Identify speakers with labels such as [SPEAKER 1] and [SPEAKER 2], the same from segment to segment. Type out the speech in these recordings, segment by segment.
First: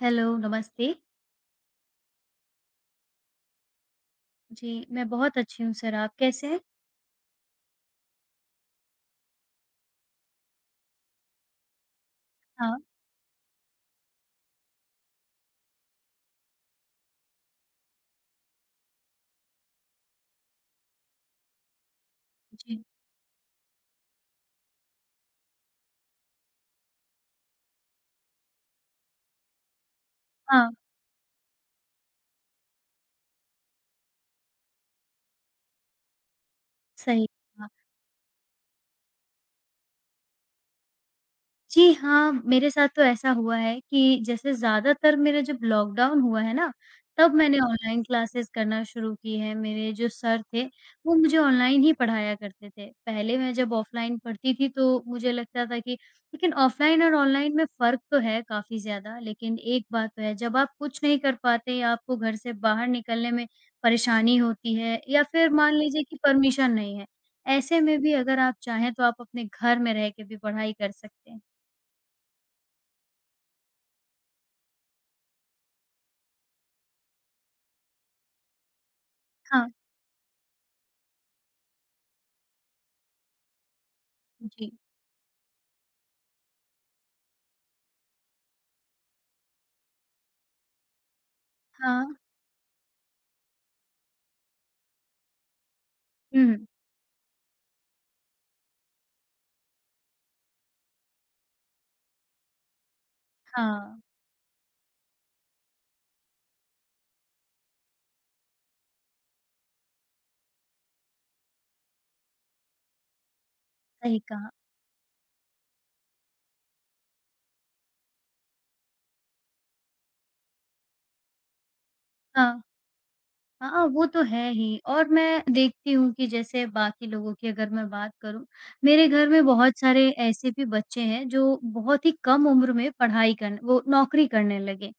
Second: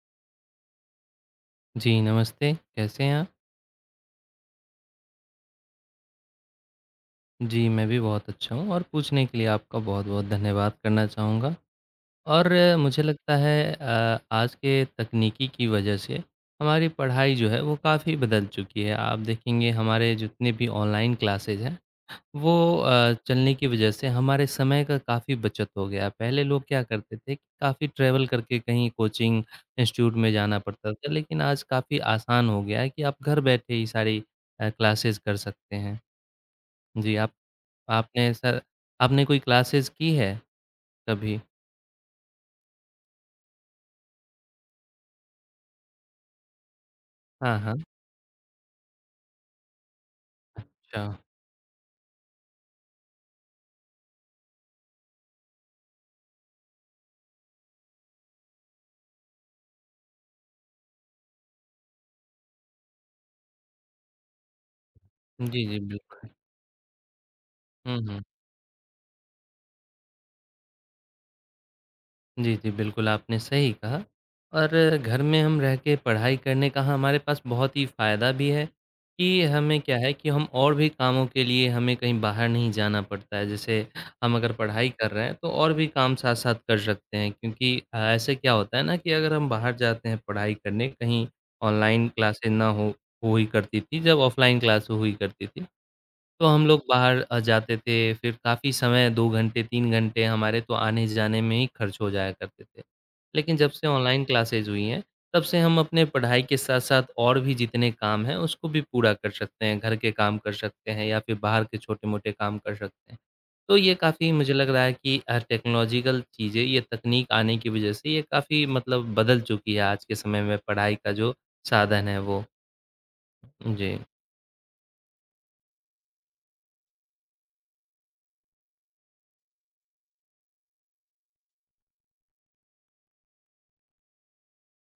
[SPEAKER 1] Hello, नमस्ते।
[SPEAKER 2] जी, नमस्ते, कैसे हैं आप?
[SPEAKER 1] जी, मैं बहुत अच्छी हूँ सर, आप कैसे हैं?
[SPEAKER 2] जी, मैं भी बहुत अच्छा हूँ और पूछने के लिए आपका बहुत-बहुत धन्यवाद करना चाहूँगा और
[SPEAKER 1] हाँ,
[SPEAKER 2] मुझे लगता है आज के तकनीकी की वजह से हमारी पढ़ाई जो है, वो काफ़ी बदल चुकी है। आप देखेंगे हमारे जितने भी ऑनलाइन क्लासेज़ हैं, वो
[SPEAKER 1] जी।
[SPEAKER 2] चलने की वजह से हमारे समय का काफ़ी बचत हो गया। पहले लोग क्या करते थे कि काफ़ी ट्रैवल करके कहीं कोचिंग इंस्टीट्यूट में जाना
[SPEAKER 1] हाँ,
[SPEAKER 2] पड़ता था, लेकिन आज काफ़ी आसान हो गया है कि आप घर बैठे ही सारी क्लासेज़ कर सकते हैं। जी,
[SPEAKER 1] सही।
[SPEAKER 2] आप आपने ऐसा आपने कोई क्लासेस की है कभी?
[SPEAKER 1] जी हाँ, मेरे साथ तो ऐसा हुआ है कि जैसे ज़्यादातर मेरा जब लॉकडाउन हुआ है ना, तब
[SPEAKER 2] हाँ,
[SPEAKER 1] मैंने
[SPEAKER 2] हाँ।
[SPEAKER 1] ऑनलाइन क्लासेस करना शुरू की है। मेरे जो सर थे,
[SPEAKER 2] अच्छा।
[SPEAKER 1] वो मुझे ऑनलाइन ही पढ़ाया करते थे। पहले मैं जब ऑफलाइन पढ़ती थी तो मुझे लगता था कि लेकिन ऑफलाइन और ऑनलाइन में फ़र्क तो है काफ़ी ज़्यादा, लेकिन एक बात तो है जब आप कुछ नहीं कर पाते या आपको घर से बाहर निकलने में परेशानी होती है या फिर
[SPEAKER 2] जी,
[SPEAKER 1] मान
[SPEAKER 2] जी,
[SPEAKER 1] लीजिए कि
[SPEAKER 2] बिल्कुल।
[SPEAKER 1] परमिशन नहीं है, ऐसे
[SPEAKER 2] हुँ,
[SPEAKER 1] में भी
[SPEAKER 2] हुँ।
[SPEAKER 1] अगर आप चाहें तो आप अपने घर में रह के भी पढ़ाई कर सकते हैं।
[SPEAKER 2] जी, जी, बिल्कुल, आपने सही कहा और घर में हम रह के पढ़ाई करने का, हाँ, हमारे पास बहुत ही फ़ायदा भी है कि
[SPEAKER 1] हाँ,
[SPEAKER 2] हमें क्या है कि हम और भी कामों के लिए हमें कहीं बाहर नहीं जाना पड़ता है। जैसे हम अगर
[SPEAKER 1] जी।
[SPEAKER 2] पढ़ाई कर रहे हैं, तो और भी काम साथ-साथ कर सकते हैं क्योंकि ऐसे क्या होता है ना कि अगर हम बाहर जाते हैं पढ़ाई करने, कहीं
[SPEAKER 1] हाँ।
[SPEAKER 2] ऑनलाइन क्लासें ना हो हुई करती थी, जब ऑफ़लाइन क्लास हुई करती थी। तो हम
[SPEAKER 1] हुँ,
[SPEAKER 2] लोग बाहर जाते थे, फिर काफ़ी समय 2 घंटे, 3 घंटे हमारे तो आने-जाने में ही खर्च हो जाया करते थे। लेकिन जब से
[SPEAKER 1] हाँ,
[SPEAKER 2] ऑनलाइन क्लासेज़ हुई हैं, तब से हम अपने पढ़ाई के साथ-साथ और भी जितने काम हैं, उसको भी पूरा कर सकते हैं। घर के काम कर सकते हैं या फिर बाहर के छोटे-मोटे काम कर सकते हैं। तो ये
[SPEAKER 1] सही
[SPEAKER 2] काफ़ी
[SPEAKER 1] कहा।
[SPEAKER 2] मुझे लग रहा है कि टेक्नोलॉजिकल चीज़ें, ये तकनीक आने की वज़ह से ये काफ़ी मतलब बदल चुकी है आज के समय में पढ़ाई का जो साधन है वो।
[SPEAKER 1] हाँ, हाँ,
[SPEAKER 2] जी।
[SPEAKER 1] वो तो है ही और मैं देखती हूँ कि जैसे बाकी लोगों की अगर मैं बात करूँ, मेरे घर में बहुत सारे ऐसे भी बच्चे हैं जो बहुत ही कम उम्र में पढ़ाई करन वो नौकरी करने लगे।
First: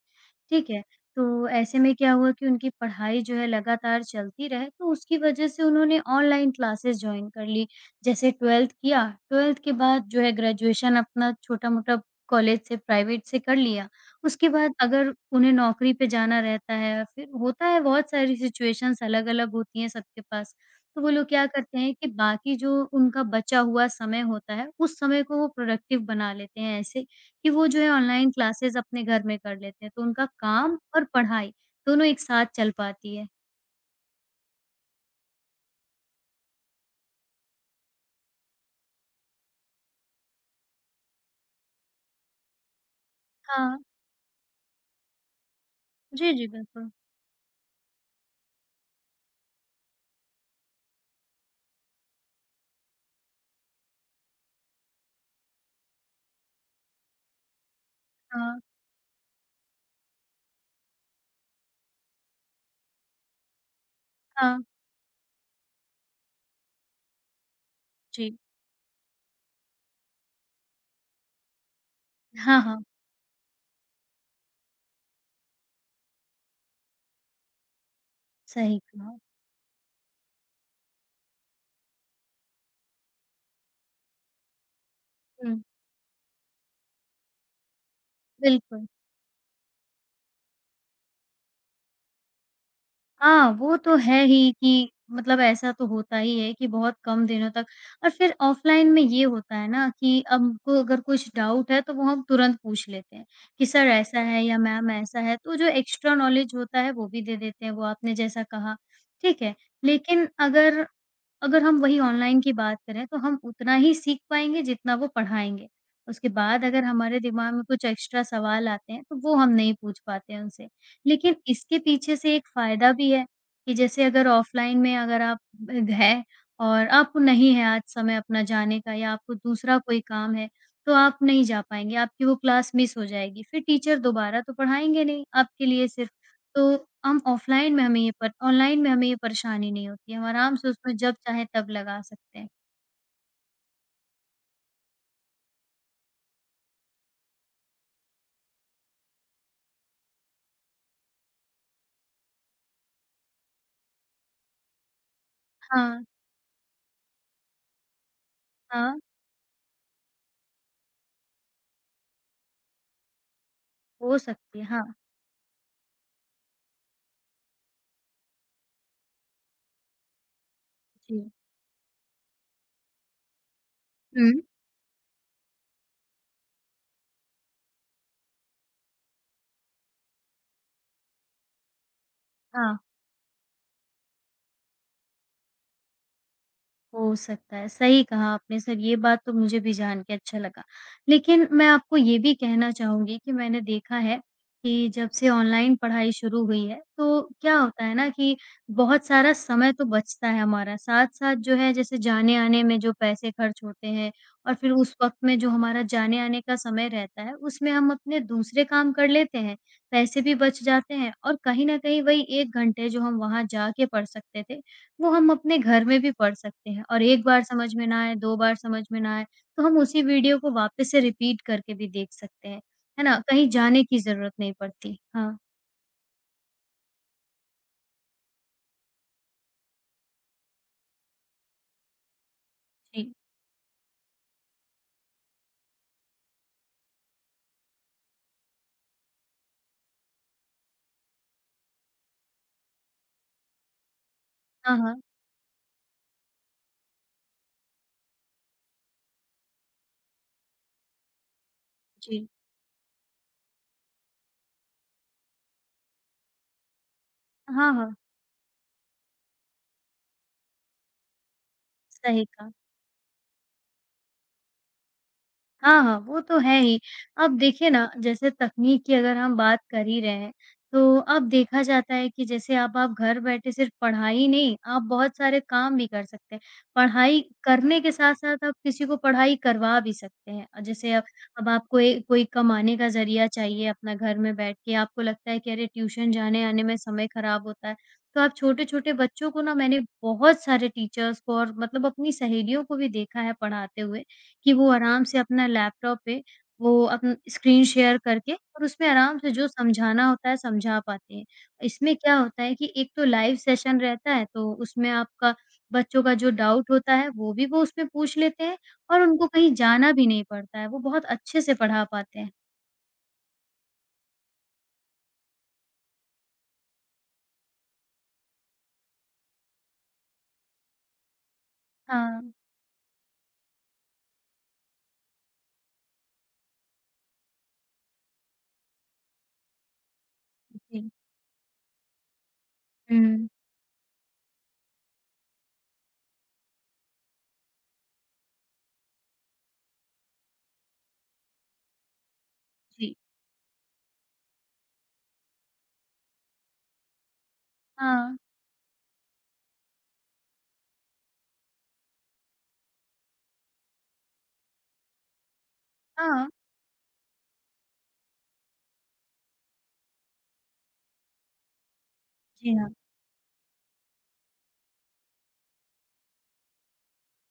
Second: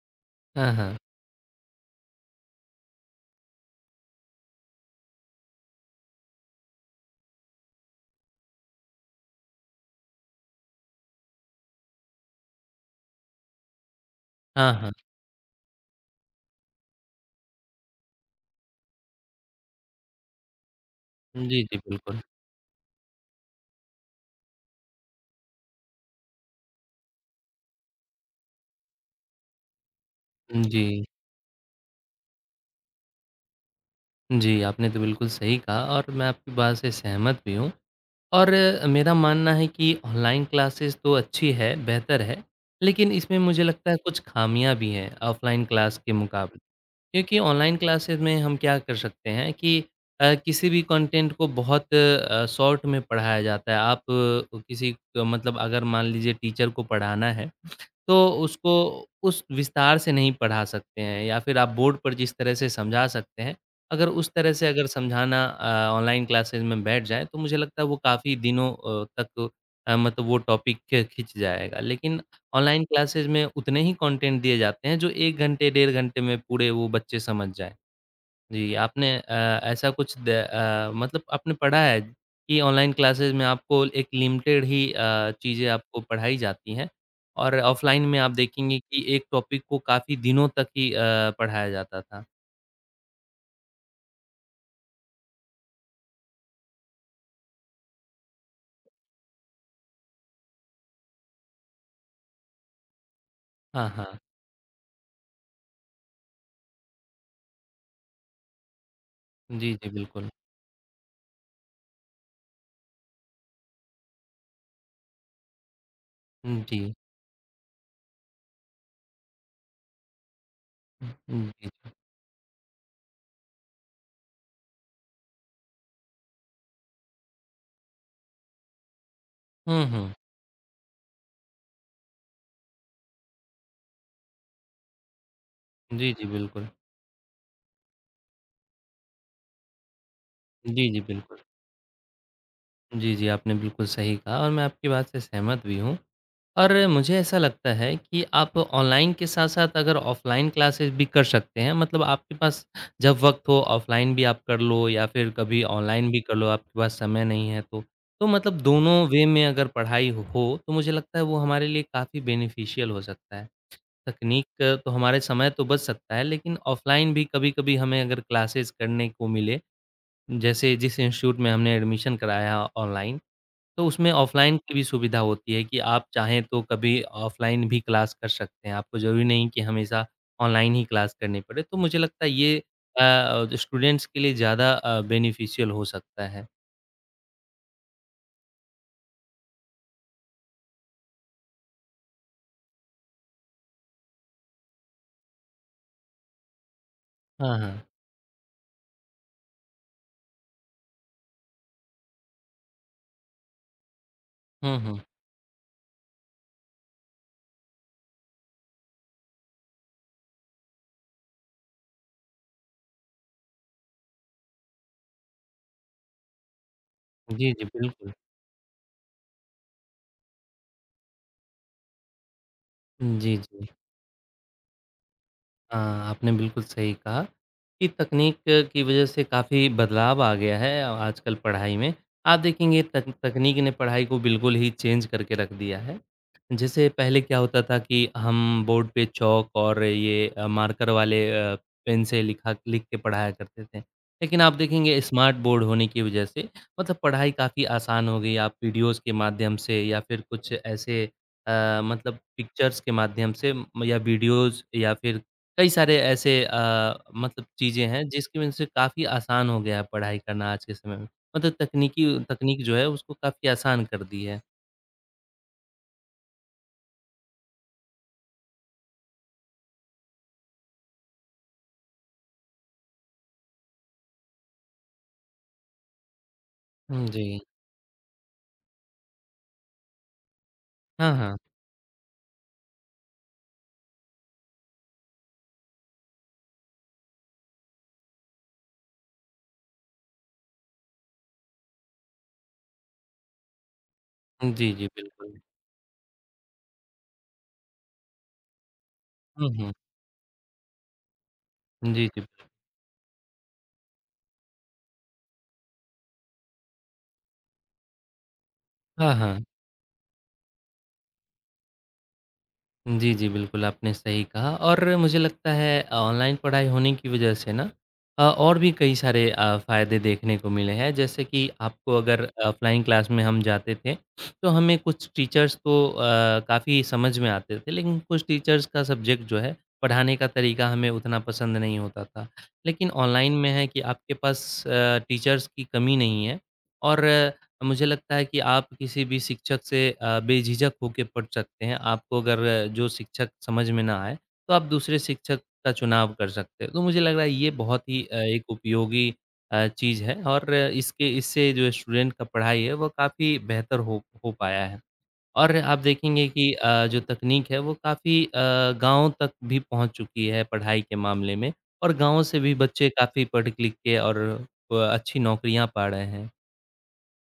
[SPEAKER 1] ठीक
[SPEAKER 2] हाँ,
[SPEAKER 1] है।
[SPEAKER 2] हाँ।
[SPEAKER 1] तो ऐसे में क्या हुआ कि उनकी पढ़ाई जो है लगातार चलती रहे, तो उसकी वज़ह से उन्होंने ऑनलाइन क्लासेस जॉइन कर ली। जैसे 12th किया, 12th के बाद जो है ग्रेजुएशन अपना छोटा-मोटा कॉलेज से, प्राइवेट से कर लिया। उसके
[SPEAKER 2] हाँ,
[SPEAKER 1] बाद
[SPEAKER 2] हाँ।
[SPEAKER 1] अगर उन्हें नौकरी पे जाना रहता है, फिर होता है बहुत सारी सिचुएशंस अलग-अलग होती हैं सबके पास। तो वो लोग क्या
[SPEAKER 2] जी, जी,
[SPEAKER 1] करते हैं कि
[SPEAKER 2] बिल्कुल।
[SPEAKER 1] बाकी जो उनका बचा हुआ समय होता है, उस समय को वो प्रोडक्टिव बना लेते हैं ऐसे कि वो जो है ऑनलाइन क्लासेस अपने घर में कर लेते हैं, तो उनका काम और
[SPEAKER 2] जी,
[SPEAKER 1] पढ़ाई दोनों एक साथ चल पाती है।
[SPEAKER 2] जी, आपने तो बिल्कुल सही कहा और मैं आपकी बात से सहमत भी हूँ और मेरा मानना है कि ऑनलाइन क्लासेस तो अच्छी है, बेहतर है, लेकिन इसमें मुझे
[SPEAKER 1] हाँ।
[SPEAKER 2] लगता है कुछ खामियाँ भी हैं ऑफ़लाइन क्लास के
[SPEAKER 1] जी, जी,
[SPEAKER 2] मुकाबले।
[SPEAKER 1] बिल्कुल।
[SPEAKER 2] क्योंकि ऑनलाइन क्लासेस में हम क्या कर सकते हैं कि किसी भी कंटेंट को बहुत शॉर्ट में पढ़ाया जाता है। आप किसी मतलब अगर मान लीजिए टीचर को पढ़ाना है तो
[SPEAKER 1] हाँ,
[SPEAKER 2] उसको उस विस्तार से नहीं पढ़ा सकते हैं या फिर आप बोर्ड पर जिस तरह से समझा सकते हैं, अगर उस तरह
[SPEAKER 1] हाँ।
[SPEAKER 2] से अगर समझाना ऑनलाइन क्लासेज़ में बैठ जाएँ, तो मुझे लगता है वो काफ़ी
[SPEAKER 1] जी।
[SPEAKER 2] दिनों तक मतलब वो टॉपिक ख खिंच जाएगा। लेकिन
[SPEAKER 1] हाँ,
[SPEAKER 2] ऑनलाइन
[SPEAKER 1] हाँ।
[SPEAKER 2] क्लासेज़ में उतने ही कंटेंट दिए जाते हैं जो 1 घंटे, डेढ़ घंटे में पूरे वो बच्चे समझ जाएँ। जी,
[SPEAKER 1] सही
[SPEAKER 2] आपने
[SPEAKER 1] कहा।
[SPEAKER 2] ऐसा कुछ मतलब आपने पढ़ा है कि ऑनलाइन क्लासेज़ में आपको एक लिमिटेड ही
[SPEAKER 1] हुँ,
[SPEAKER 2] चीज़ें आपको पढ़ाई जाती हैं और ऑफ़लाइन में आप देखेंगे
[SPEAKER 1] बिल्कुल।
[SPEAKER 2] कि एक टॉपिक को काफ़ी दिनों तक ही पढ़ाया जाता था।
[SPEAKER 1] हाँ, वो तो है ही कि मतलब ऐसा तो होता ही है कि बहुत कम दिनों तक और फिर ऑफ़लाइन में ये होता है ना कि हमको अगर कुछ डाउट है तो वो हम तुरंत पूछ लेते हैं, कि
[SPEAKER 2] हाँ,
[SPEAKER 1] सर
[SPEAKER 2] हाँ।
[SPEAKER 1] ऐसा है या मैम ऐसा है, तो जो एक्स्ट्रा नॉलेज होता है वो भी दे देते हैं, वो आपने जैसा कहा, ठीक है।
[SPEAKER 2] जी, जी,
[SPEAKER 1] लेकिन
[SPEAKER 2] बिल्कुल।
[SPEAKER 1] अगर अगर हम वही ऑनलाइन की बात करें तो हम उतना ही सीख पाएँगे जितना वो पढ़ाएँगे। उसके
[SPEAKER 2] हुँ,
[SPEAKER 1] बाद अगर
[SPEAKER 2] जी।
[SPEAKER 1] हमारे दिमाग में कुछ एक्स्ट्रा सवाल आते हैं तो वो हम नहीं पूछ पाते हैं उनसे। लेकिन
[SPEAKER 2] हुँ, जी।
[SPEAKER 1] इसके पीछे से एक फ़ायदा भी है, कि जैसे अगर ऑफ़लाइन में अगर आप ब है और आपको नहीं है आज समय अपना जाने का या आपको दूसरा
[SPEAKER 2] हुँ,
[SPEAKER 1] कोई
[SPEAKER 2] हुँ।
[SPEAKER 1] काम है, तो आप नहीं जा पाएँगे, आपकी वो क्लास मिस हो जाएगी। फिर टीचर दोबारा तो पढ़ाएँगे नहीं, आपके लिए
[SPEAKER 2] जी,
[SPEAKER 1] सिर्फ़।
[SPEAKER 2] जी,
[SPEAKER 1] तो
[SPEAKER 2] बिल्कुल।
[SPEAKER 1] हम ऑफ़लाइन में हमें ये पर ऑनलाइन में हमें ये परेशानी नहीं होती, हम आराम से
[SPEAKER 2] जी,
[SPEAKER 1] उसमें
[SPEAKER 2] जी,
[SPEAKER 1] जब
[SPEAKER 2] बिल्कुल।
[SPEAKER 1] चाहे तब लगा सकते हैं।
[SPEAKER 2] जी, जी, आपने बिल्कुल सही कहा और मैं आपकी बात से सहमत भी हूँ। और मुझे ऐसा लगता है कि आप ऑनलाइन के साथ-साथ अगर ऑफ़लाइन क्लासेस भी कर सकते हैं, मतलब आपके पास जब वक़्त हो ऑफ़लाइन भी आप कर लो या फिर कभी
[SPEAKER 1] हाँ,
[SPEAKER 2] ऑनलाइन भी कर लो, आपके पास समय नहीं है तो। तो मतलब
[SPEAKER 1] हाँ,
[SPEAKER 2] दोनों वे में अगर पढ़ाई हो, तो मुझे लगता है वो हमारे लिए काफ़ी बेनिफिशियल हो सकता है।
[SPEAKER 1] हो
[SPEAKER 2] तकनीक
[SPEAKER 1] सकती है।
[SPEAKER 2] का तो
[SPEAKER 1] हाँ,
[SPEAKER 2] हमारे समय तो बच सकता है, लेकिन ऑफ़लाइन भी कभी-कभी हमें अगर क्लासेस करने को मिले, जैसे जिस
[SPEAKER 1] जी।
[SPEAKER 2] इंस्टीट्यूट में हमने एडमिशन कराया ऑनलाइन, तो उसमें
[SPEAKER 1] हुँ,
[SPEAKER 2] ऑफ़लाइन की भी सुविधा होती है कि आप चाहें तो कभी ऑफ़लाइन भी क्लास कर सकते हैं। आपको ज़रूरी नहीं कि हमेशा ऑनलाइन ही क्लास करनी पड़े। तो मुझे लगता है ये
[SPEAKER 1] हाँ।
[SPEAKER 2] स्टूडेंट्स के लिए ज़्यादा बेनिफिशियल हो सकता है।
[SPEAKER 1] हो सकता है, सही कहा आपने सर ये बात तो मुझे भी जान के अच्छा लगा। लेकिन मैं आपको ये भी कहना चाहूँगी कि मैंने देखा है कि जब से ऑनलाइन पढ़ाई शुरू हुई है, तो क्या
[SPEAKER 2] हाँ, हाँ।
[SPEAKER 1] होता है ना कि बहुत सारा समय तो बचता है हमारा, साथ-साथ जो है जैसे जाने-आने में जो पैसे खर्च होते हैं और फिर
[SPEAKER 2] हुँ,
[SPEAKER 1] उस
[SPEAKER 2] हुँ।
[SPEAKER 1] वक़्त में जो हमारा जाने-आने का समय रहता है, उसमें हम अपने दूसरे काम कर लेते हैं, पैसे भी बच जाते हैं और कहीं न कहीं वही 1 घंटे जो हम वहाँ जाके पढ़ सकते थे, वो हम अपने घर में भी पढ़ सकते हैं और 1 बार
[SPEAKER 2] जी, जी,
[SPEAKER 1] समझ में ना
[SPEAKER 2] बिल्कुल।
[SPEAKER 1] आए, 2 बार समझ में ना आए, तो हम उसी वीडियो को वापस से रिपीट करके भी देख सकते हैं। है ना?
[SPEAKER 2] जी,
[SPEAKER 1] कहीं
[SPEAKER 2] जी।
[SPEAKER 1] जाने की ज़रूरत नहीं पड़ती। हाँ,
[SPEAKER 2] हाँ, आपने बिल्कुल सही कहा कि तकनीक की वजह से काफ़ी बदलाव आ गया है आजकल पढ़ाई में। आप देखेंगे तक
[SPEAKER 1] जी।
[SPEAKER 2] तकनीक ने पढ़ाई को बिल्कुल ही चेंज करके रख दिया है। जैसे पहले क्या होता था कि हम बोर्ड पे चॉक और ये मार्कर वाले पेन से लिख के पढ़ाया करते थे। लेकिन आप
[SPEAKER 1] हाँ,
[SPEAKER 2] देखेंगे
[SPEAKER 1] हाँ।
[SPEAKER 2] स्मार्ट बोर्ड होने की वजह से मतलब पढ़ाई काफ़ी आसान हो गई। आप वीडियोज़ के माध्यम से या फिर कुछ ऐसे मतलब
[SPEAKER 1] जी।
[SPEAKER 2] पिक्चर्स के माध्यम से या वीडियोज़ या फिर कई सारे ऐसे मतलब
[SPEAKER 1] हाँ,
[SPEAKER 2] चीज़ें
[SPEAKER 1] हाँ।
[SPEAKER 2] हैं जिसकी वजह से काफ़ी आसान हो गया है पढ़ाई करना आज के समय में। मतलब तकनीकी
[SPEAKER 1] सही कहा।
[SPEAKER 2] तकनीक जो है उसको काफ़ी आसान कर दी है।
[SPEAKER 1] हाँ, हाँ, वो तो है ही। अब देखिए ना, जैसे तकनीक की अगर हम बात कर ही रहे हैं, तो अब देखा जाता है कि जैसे अब आप घर बैठे सिर्फ़ पढ़ाई ही नहीं, आप बहुत सारे काम भी कर सकते हैं।
[SPEAKER 2] हुँ,
[SPEAKER 1] पढ़ाई
[SPEAKER 2] जी।
[SPEAKER 1] करने के साथ-साथ आप किसी को पढ़ाई करवा भी सकते हैं। जैसे अब
[SPEAKER 2] हाँ, हाँ।
[SPEAKER 1] अब आपको ए कोई कमाने का ज़रिया चाहिए अपना घर में बैठ के, आपको लगता है कि अरे! ट्यूशन जाने-आने में समय ख़राब होता है, तो आप छोटे-छोटे बच्चों को ना मैंने बहुत सारे टीचर्स को और मतलब अपनी सहेलियों को भी देखा है पढ़ाते हुए। कि वो
[SPEAKER 2] जी, जी,
[SPEAKER 1] आराम से
[SPEAKER 2] बिल्कुल।
[SPEAKER 1] अपना लैपटॉप पे वो अपन स्क्रीन शेयर करके और उसमें आराम से जो
[SPEAKER 2] हुँ, हुँ।
[SPEAKER 1] समझाना होता है समझा पाते हैं। इसमें
[SPEAKER 2] जी,
[SPEAKER 1] क्या
[SPEAKER 2] जी।
[SPEAKER 1] होता है कि एक तो लाइव सेशन रहता है तो उसमें आपका बच्चों का जो डाउट होता है वो भी वो उसमें पूछ लेते हैं और
[SPEAKER 2] हाँ,
[SPEAKER 1] उनको
[SPEAKER 2] हाँ।
[SPEAKER 1] कहीं जाना भी नहीं पड़ता है, वो बहुत अच्छे से पढ़ा पाते हैं।
[SPEAKER 2] जी, जी, बिल्कुल, आपने सही कहा और मुझे लगता है ऑनलाइन पढ़ाई होने की वजह से ना और भी कई सारे फ़ायदे देखने को मिले हैं। जैसे कि आपको अगर
[SPEAKER 1] हाँ।
[SPEAKER 2] ऑफ़लाइन क्लास में हम जाते थे, तो हमें कुछ टीचर्स तो काफ़ी समझ में आते थे, लेकिन कुछ टीचर्स का सब्जेक्ट जो है, पढ़ाने का तरीका हमें
[SPEAKER 1] जी।
[SPEAKER 2] उतना पसंद नहीं होता था। लेकिन
[SPEAKER 1] हुँ।
[SPEAKER 2] ऑनलाइन में है कि आपके पास टीचर्स की कमी नहीं है और मुझे लगता है कि आप किसी भी शिक्षक से बेझिझक होके पढ़ सकते हैं। आपको अगर जो
[SPEAKER 1] जी।
[SPEAKER 2] शिक्षक समझ में ना आए, तो आप दूसरे शिक्षक का चुनाव कर सकते हैं। तो मुझे लग रहा है ये बहुत ही
[SPEAKER 1] हाँ।
[SPEAKER 2] एक उपयोगी चीज़ है और इसके इससे जो स्टूडेंट का पढ़ाई है, वो काफ़ी बेहतर हो पाया है। और आप देखेंगे
[SPEAKER 1] हाँ।
[SPEAKER 2] कि जो तकनीक है, वो काफ़ी गाँव तक भी पहुँच चुकी है पढ़ाई के मामले में और गाँव से भी
[SPEAKER 1] जी, हाँ।
[SPEAKER 2] बच्चे काफ़ी पढ़ लिख के और अच्छी नौकरियाँ पा रहे हैं।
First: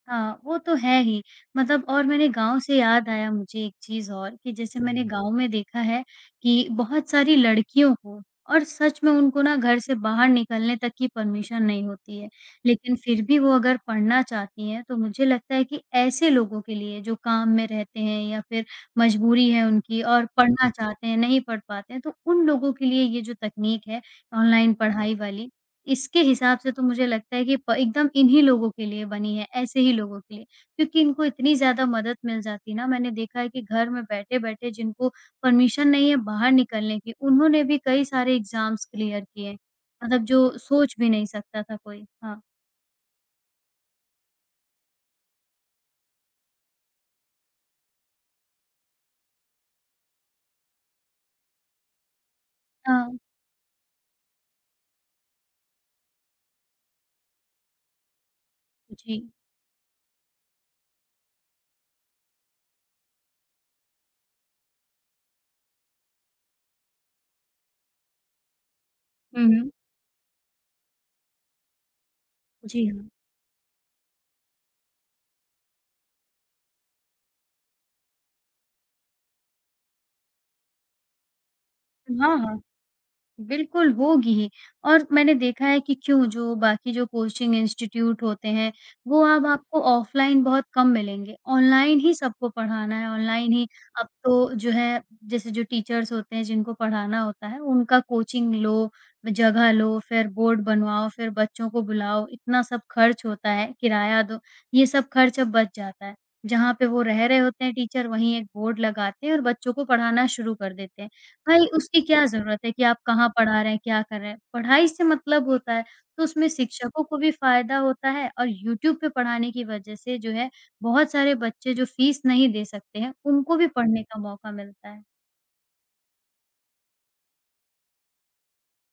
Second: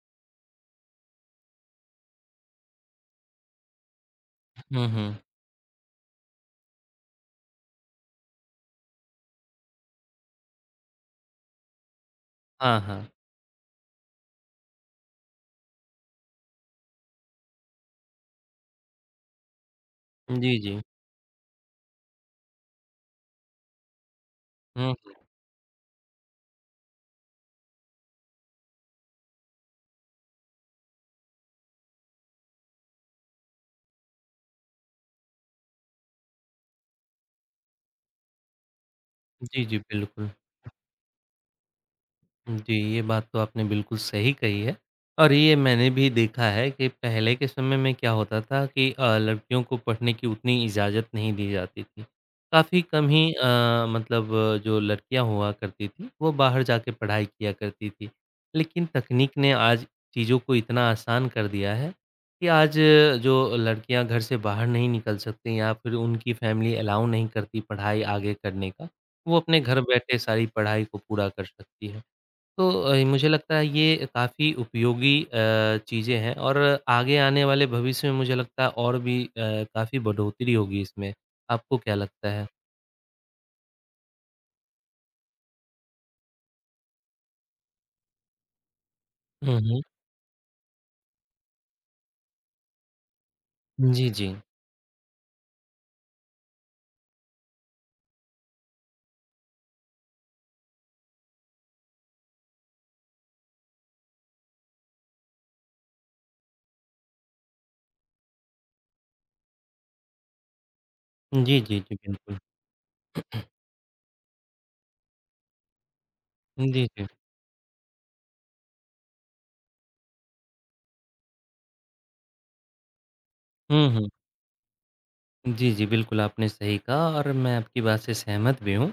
[SPEAKER 1] हाँ, वो तो है ही। मतलब और मैंने गाँव से याद आया मुझे एक चीज़ और कि जैसे
[SPEAKER 2] हुँ,
[SPEAKER 1] मैंने हुँ।
[SPEAKER 2] हुँ।
[SPEAKER 1] गाँव में देखा है कि बहुत सारी लड़कियों को और सच में उनको ना घर से बाहर निकलने तक की परमिशन नहीं होती है।
[SPEAKER 2] हाँ,
[SPEAKER 1] लेकिन
[SPEAKER 2] हाँ।
[SPEAKER 1] फिर भी वो अगर पढ़ना चाहती हैं, तो मुझे लगता है कि ऐसे लोगों के लिए जो काम में रहते हैं या फिर मजबूरी है उनकी और
[SPEAKER 2] जी,
[SPEAKER 1] पढ़ना हुँ।
[SPEAKER 2] जी।
[SPEAKER 1] चाहते हैं, नहीं पढ़ पाते हैं, तो उन लोगों के लिए ये जो तकनीक है ऑनलाइन
[SPEAKER 2] हुँ,
[SPEAKER 1] पढ़ाई वाली इसके हिसाब से तो मुझे लगता है कि प एकदम इन्हीं लोगों के लिए बनी है, ऐसे ही लोगों के लिए। क्योंकि इनको इतनी ज़्यादा मदद मिल जाती है ना, मैंने देखा है कि घर में बैठे-बैठे जिनको परमिशन नहीं है बाहर निकलने की, उन्होंने भी कई सारे एग्ज़ाम्स क्लियर किए।
[SPEAKER 2] जी, जी,
[SPEAKER 1] मतलब
[SPEAKER 2] बिल्कुल।
[SPEAKER 1] जो सोच भी नहीं सकता था कोई। हाँ।
[SPEAKER 2] जी, ये बात तो आपने बिल्कुल सही कही है और ये मैंने भी देखा है कि पहले के समय में क्या होता था कि लड़कियों को पढ़ने की उतनी इजाज़त नहीं दी जाती थी। काफ़ी कम
[SPEAKER 1] हाँ।
[SPEAKER 2] ही मतलब जो लड़कियाँ हुआ करती थीं, वो बाहर जाके पढ़ाई किया करती थीं। लेकिन
[SPEAKER 1] जी।
[SPEAKER 2] तकनीक ने आज चीज़ों को इतना आसान कर दिया है कि आज जो लड़कियाँ घर से बाहर नहीं निकल सकती या फिर उनकी फ़ैमिली अलाउ नहीं करती पढ़ाई आगे करने का, वो
[SPEAKER 1] हुँ,
[SPEAKER 2] अपने
[SPEAKER 1] हुँ।
[SPEAKER 2] घर बैठे सारी पढ़ाई को पूरा कर सकती है। तो
[SPEAKER 1] जी, हाँ।
[SPEAKER 2] मुझे लगता है ये काफ़ी उपयोगी चीज़ें हैं और आगे आने वाले भविष्य में मुझे लगता है और भी काफ़ी बढ़ोतरी होगी इसमें। आपको क्या लगता
[SPEAKER 1] हाँ,
[SPEAKER 2] है?
[SPEAKER 1] हाँ। बिल्कुल, होगी ही और मैंने देखा है कि क्यों जो बाकी जो कोचिंग इंस्टीट्यूट होते हैं, वो अब
[SPEAKER 2] हुँ, हुँ।
[SPEAKER 1] आपको ऑफ़लाइन बहुत कम मिलेंगे। ऑनलाइन ही सबको पढ़ाना है, ऑनलाइन ही
[SPEAKER 2] जी,
[SPEAKER 1] अब
[SPEAKER 2] जी।
[SPEAKER 1] तो जो है जैसे जो टीचर्स होते हैं जिनको पढ़ाना होता है, उनका कोचिंग लो, जगह लो, फिर बोर्ड बनवाओ, फिर बच्चों को बुलाओ, इतना सब खर्च होता है, किराया दो, ये सब खर्च अब बच जाता है। जहाँ पे वो रह रहे होते हैं टीचर, वहीं एक बोर्ड लगाते हैं और बच्चों को पढ़ाना शुरू कर देते हैं।
[SPEAKER 2] जी,
[SPEAKER 1] भाई
[SPEAKER 2] जी, जी,
[SPEAKER 1] उसकी क्या
[SPEAKER 2] बिल्कुल।
[SPEAKER 1] ज़रूरत है कि आप कहाँ पढ़ा रहे हैं, क्या कर रहे हैं? पढ़ाई से मतलब होता है, तो उसमें
[SPEAKER 2] जी,
[SPEAKER 1] शिक्षकों
[SPEAKER 2] जी।
[SPEAKER 1] को भी फ़ायदा होता है और यूट्यूब पे पढ़ाने की वज़ह से जो है बहुत सारे बच्चे जो फ़ीस नहीं दे सकते हैं, उनको भी
[SPEAKER 2] हुँ,
[SPEAKER 1] पढ़ने
[SPEAKER 2] हुँ।
[SPEAKER 1] का मौका मिलता है।
[SPEAKER 2] जी, जी, बिल्कुल आपने सही कहा और मैं आपकी बात से सहमत भी हूँ।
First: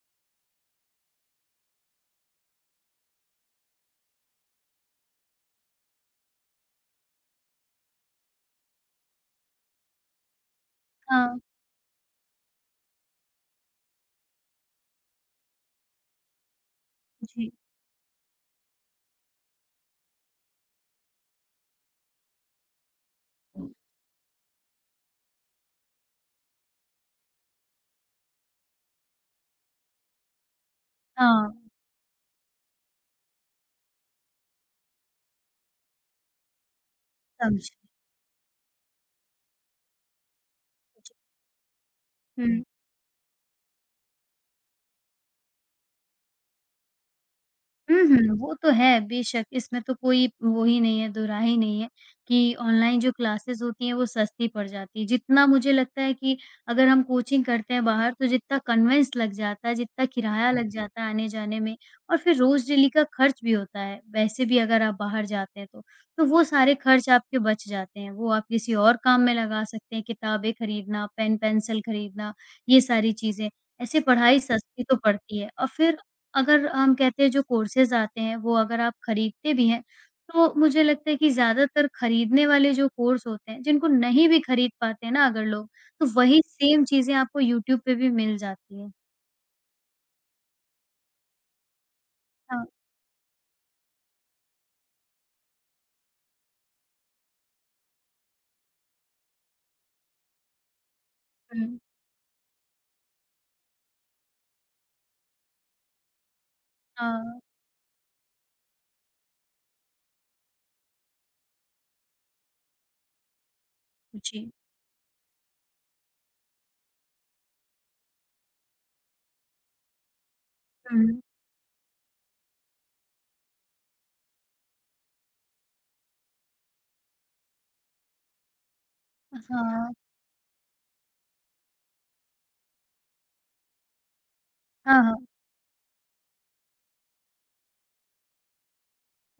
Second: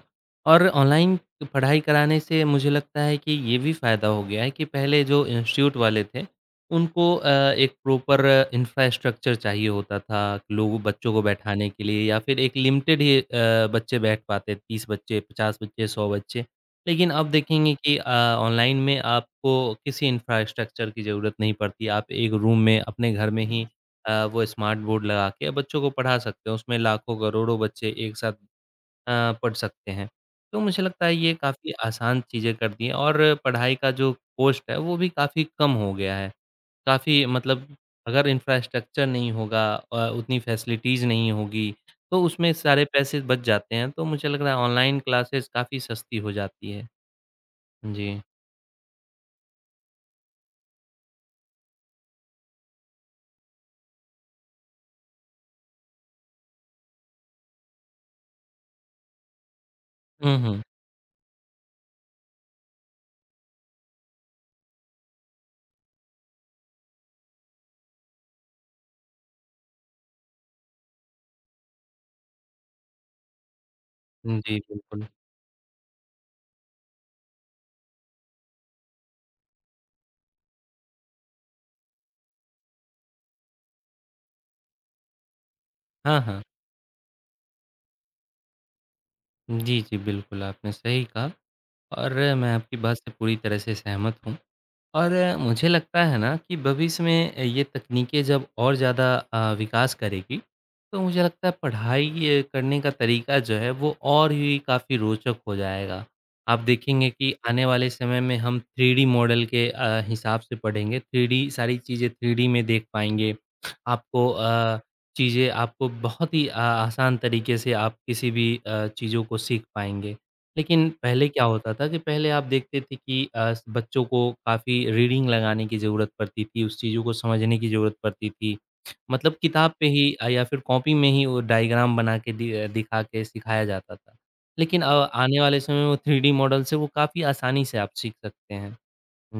[SPEAKER 2] और ऑनलाइन पढ़ाई कराने से मुझे लगता है कि ये भी फ़ायदा हो गया है कि पहले जो इंस्टीट्यूट वाले थे, उनको एक प्रॉपर इंफ्रास्ट्रक्चर चाहिए होता था, लोगों बच्चों को
[SPEAKER 1] हाँ,
[SPEAKER 2] बैठाने के लिए या फिर एक लिमिटेड ही बच्चे बैठ पाते, 30 बच्चे, 50 बच्चे, 100 बच्चे। लेकिन अब
[SPEAKER 1] जी।
[SPEAKER 2] देखेंगे कि ऑनलाइन में आपको किसी इंफ्रास्ट्रक्चर की ज़रूरत नहीं पड़ती, आप एक रूम में अपने घर में ही वो स्मार्ट बोर्ड लगा के बच्चों को पढ़ा सकते हैं। उसमें लाखों करोड़ों बच्चे एक साथ पढ़ सकते हैं। तो मुझे लगता है ये
[SPEAKER 1] हाँ,
[SPEAKER 2] काफ़ी आसान चीज़ें कर दी हैं और पढ़ाई का जो कॉस्ट है वो भी काफ़ी कम हो गया है। काफ़ी मतलब
[SPEAKER 1] समझी।
[SPEAKER 2] अगर इंफ्रास्ट्रक्चर नहीं होगा, उतनी फैसिलिटीज़
[SPEAKER 1] जी।
[SPEAKER 2] नहीं होगी तो उसमें
[SPEAKER 1] हुँ।
[SPEAKER 2] सारे पैसे बच जाते हैं। तो मुझे लग रहा है ऑनलाइन क्लासेस काफ़ी सस्ती हो जाती है।
[SPEAKER 1] हुँ,
[SPEAKER 2] जी।
[SPEAKER 1] हुँ। वो तो है, बेशक इसमें तो कोई वो ही नहीं है, दोराहे ही नहीं है कि ऑनलाइन जो क्लासेस होती हैं, वो सस्ती पड़ जाती है। जितना मुझे लगता है कि अगर हम कोचिंग करते हैं बाहर, तो जितना कन्वेंस लग जाता है, जितना
[SPEAKER 2] हुँ,
[SPEAKER 1] किराया
[SPEAKER 2] हुँ।
[SPEAKER 1] लग, जी, जाता है आने-जाने में और फिर रोज़ डेली का खर्च भी होता है, वैसे भी अगर आप बाहर जाते हैं तो। तो वो सारे खर्च आपके बच जाते हैं, वो आप किसी और काम में लगा सकते हैं, किताबें खरीदना, पेन-पेंसिल खरीदना, ये सारी चीज़ें। ऐसे पढ़ाई
[SPEAKER 2] जी,
[SPEAKER 1] सस्ती तो
[SPEAKER 2] बिल्कुल।
[SPEAKER 1] पड़ती है और फिर अगर हम कहते हैं जो कोर्सेज़ आते हैं वो अगर आप खरीदते भी हैं, तो मुझे लगता है कि ज़्यादातर खरीदने वाले जो कोर्स होते हैं, जिनको नहीं भी खरीद पाते हैं ना अगर लोग, तो
[SPEAKER 2] हाँ,
[SPEAKER 1] वही
[SPEAKER 2] हाँ।
[SPEAKER 1] सेम चीज़ें आपको यूट्यूब पे भी मिल जाती हैं।
[SPEAKER 2] जी, जी, बिल्कुल आपने सही कहा। और मैं
[SPEAKER 1] हाँ,
[SPEAKER 2] आपकी बात से पूरी तरह से सहमत हूँ और मुझे लगता है ना कि भविष्य में ये तकनीकें जब और ज़्यादा विकास करेगी तो मुझे लगता है
[SPEAKER 1] हुँ।
[SPEAKER 2] पढ़ाई करने का तरीका जो है वो और ही काफ़ी रोचक हो जाएगा। आप देखेंगे कि
[SPEAKER 1] हाँ,
[SPEAKER 2] आने वाले समय में हम थ्री डी मॉडल के हिसाब से पढ़ेंगे, थ्री डी सारी चीज़ें थ्री डी में देख पाएँगे। आपको
[SPEAKER 1] जी।
[SPEAKER 2] चीज़ें आपको बहुत ही आसान तरीके से आप किसी भी चीज़ों को सीख पाएँगे। लेकिन
[SPEAKER 1] हुँ।
[SPEAKER 2] पहले क्या होता था कि पहले आप देखते थे कि बच्चों को काफ़ी रीडिंग लगाने की ज़रूरत पड़ती थी, उस चीज़ों को समझने की ज़रूरत पड़ती थी। मतलब किताब पे
[SPEAKER 1] हाँ।
[SPEAKER 2] ही या फिर कॉपी में ही वो डायग्राम बना के दिखा के सिखाया जाता था। लेकिन
[SPEAKER 1] हाँ, हाँ।
[SPEAKER 2] आने वाले समय में वो 3D मॉडल से वो काफ़ी आसानी से आप सीख सकते हैं।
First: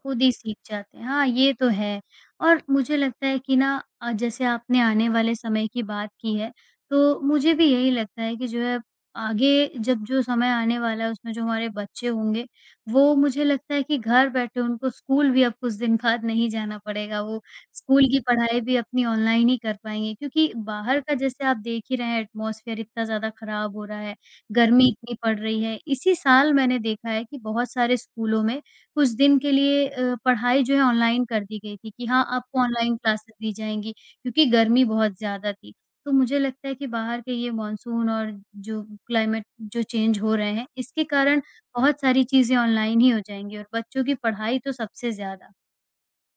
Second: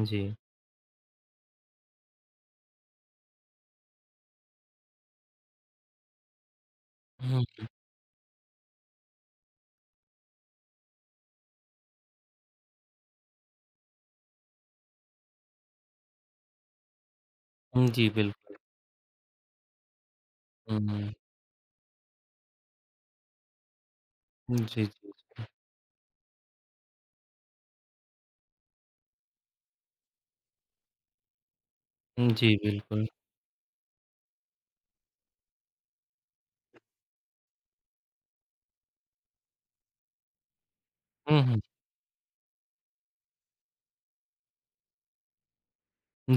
[SPEAKER 1] खुद ही
[SPEAKER 2] जी।
[SPEAKER 1] सीख जाते हैं। हाँ, ये तो है और मुझे लगता है कि ना जैसे आपने आने वाले समय की बात की है, तो
[SPEAKER 2] हुँ,
[SPEAKER 1] मुझे भी यही लगता है कि जो है आगे जब जो समय आने वाला है उसमें जो हमारे बच्चे होंगे, वो मुझे लगता है कि घर बैठे उनको स्कूल भी अब कुछ दिन बाद नहीं जाना पड़ेगा। वो
[SPEAKER 2] हुँ।
[SPEAKER 1] स्कूल
[SPEAKER 2] जी,
[SPEAKER 1] की
[SPEAKER 2] बिल्कुल।
[SPEAKER 1] पढ़ाई भी अपनी ऑनलाइन ही कर पाएँगे क्योंकि
[SPEAKER 2] हुँ,
[SPEAKER 1] बाहर
[SPEAKER 2] हुँ।
[SPEAKER 1] का जैसे आप देख ही रहे हैं एटमॉस्फेयर इतना ज़्यादा ख़राब हो रहा है,
[SPEAKER 2] जी,
[SPEAKER 1] गर्मी
[SPEAKER 2] जी।
[SPEAKER 1] इतनी पड़ रही है। इसी साल मैंने देखा है कि बहुत सारे स्कूलों में कुछ दिन के लिए पढ़ाई जो है ऑनलाइन कर दी गई थी कि हाँ,
[SPEAKER 2] जी,
[SPEAKER 1] आपको ऑनलाइन
[SPEAKER 2] बिल्कुल।
[SPEAKER 1] क्लासेस दी जाएँगी क्योंकि गर्मी बहुत ज़्यादा थी। तो मुझे लगता है कि बाहर के ये मानसून और जो क्लाइमेट जो चेंज हो रहे हैं, इसके
[SPEAKER 2] हुँ,
[SPEAKER 1] कारण
[SPEAKER 2] हुँ।
[SPEAKER 1] बहुत सारी चीज़ें ऑनलाइन ही हो जाएँगी और बच्चों की पढ़ाई तो सबसे ज़्यादा।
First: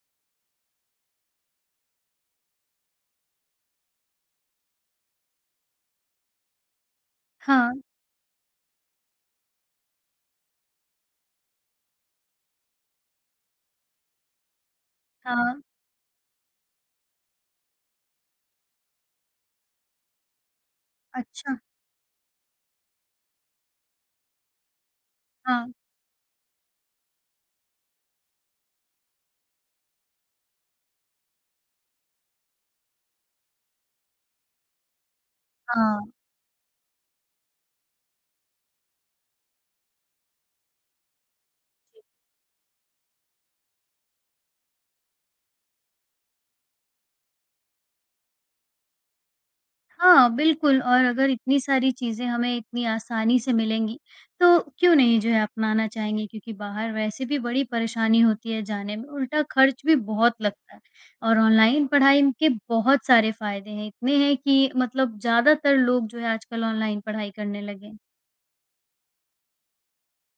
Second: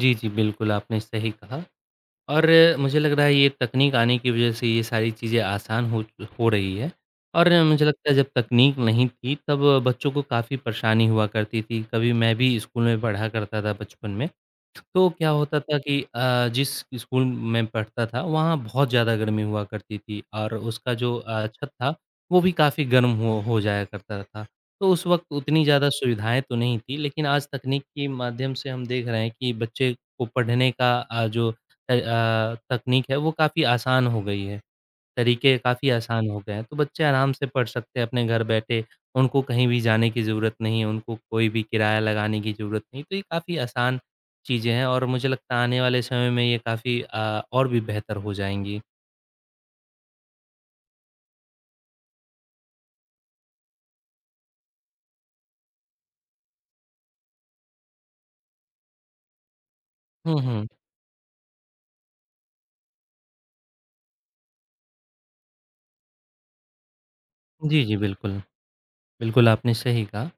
[SPEAKER 2] जी, जी, बिल्कुल आपने सही कहा। और मुझे लग रहा है ये तकनीक आने की वज़ह से ये सारी चीज़ें आसान हो रही है और
[SPEAKER 1] हाँ,
[SPEAKER 2] मुझे लगता है जब तकनीक नहीं थी तब बच्चों को काफ़ी परेशानी हुआ करती थी। कभी मैं भी स्कूल में पढ़ा करता था बचपन में, तो क्या
[SPEAKER 1] हाँ,
[SPEAKER 2] होता था कि जिस स्कूल में पढ़ता था वहाँ बहुत ज़्यादा गर्मी हुआ करती थी और उसका जो
[SPEAKER 1] अच्छा,
[SPEAKER 2] छत था वो भी काफ़ी गर्म हो जाया करता था। तो उस वक़्त उतनी
[SPEAKER 1] हाँ,
[SPEAKER 2] ज़्यादा सुविधाएँ तो नहीं थी लेकिन आज तकनीक के माध्यम से हम देख रहे हैं कि बच्चे को पढ़ने का जो तकनीक है वो काफ़ी आसान हो गई है, तरीके काफ़ी
[SPEAKER 1] हाँ।
[SPEAKER 2] आसान हो गए हैं, तो बच्चे आराम से पढ़ सकते हैं अपने घर बैठे, उनको कहीं भी जाने की ज़रूरत नहीं है, उनको कोई भी किराया लगाने की ज़रूरत नहीं, तो ये काफ़ी आसान चीज़ें हैं और मुझे लगता है आने वाले समय में ये काफ़ी और भी बेहतर हो जाएँगी।
[SPEAKER 1] हाँ, बिल्कुल और अगर इतनी सारी चीज़ें हमें इतनी आसानी से मिलेंगी, तो क्यों नहीं जो है अपनाना चाहेंगे क्योंकि बाहर वैसे भी बड़ी परेशानी होती है जाने में, उल्टा खर्च भी बहुत
[SPEAKER 2] हुँ, हुँ।
[SPEAKER 1] लगता है और ऑनलाइन पढ़ाई के बहुत सारे फ़ायदे हैं, इतने हैं कि मतलब ज़्यादातर लोग जो है आजकल ऑनलाइन पढ़ाई करने
[SPEAKER 2] जी,
[SPEAKER 1] लगे
[SPEAKER 2] जी,
[SPEAKER 1] हैं।
[SPEAKER 2] बिल्कुल। बिल्कुल, आपने सही कहा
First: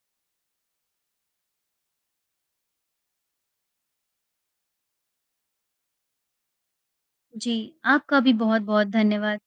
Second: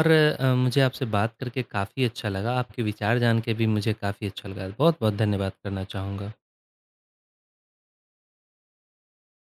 [SPEAKER 2] और मुझे आपसे बात करके काफ़ी अच्छा लगा, आपके विचार जान के भी मुझे काफ़ी अच्छा लगा। बहुत-बहुत धन्यवाद करना चाहूँगा।
[SPEAKER 1] जी, आपका भी बहुत-बहुत धन्यवाद।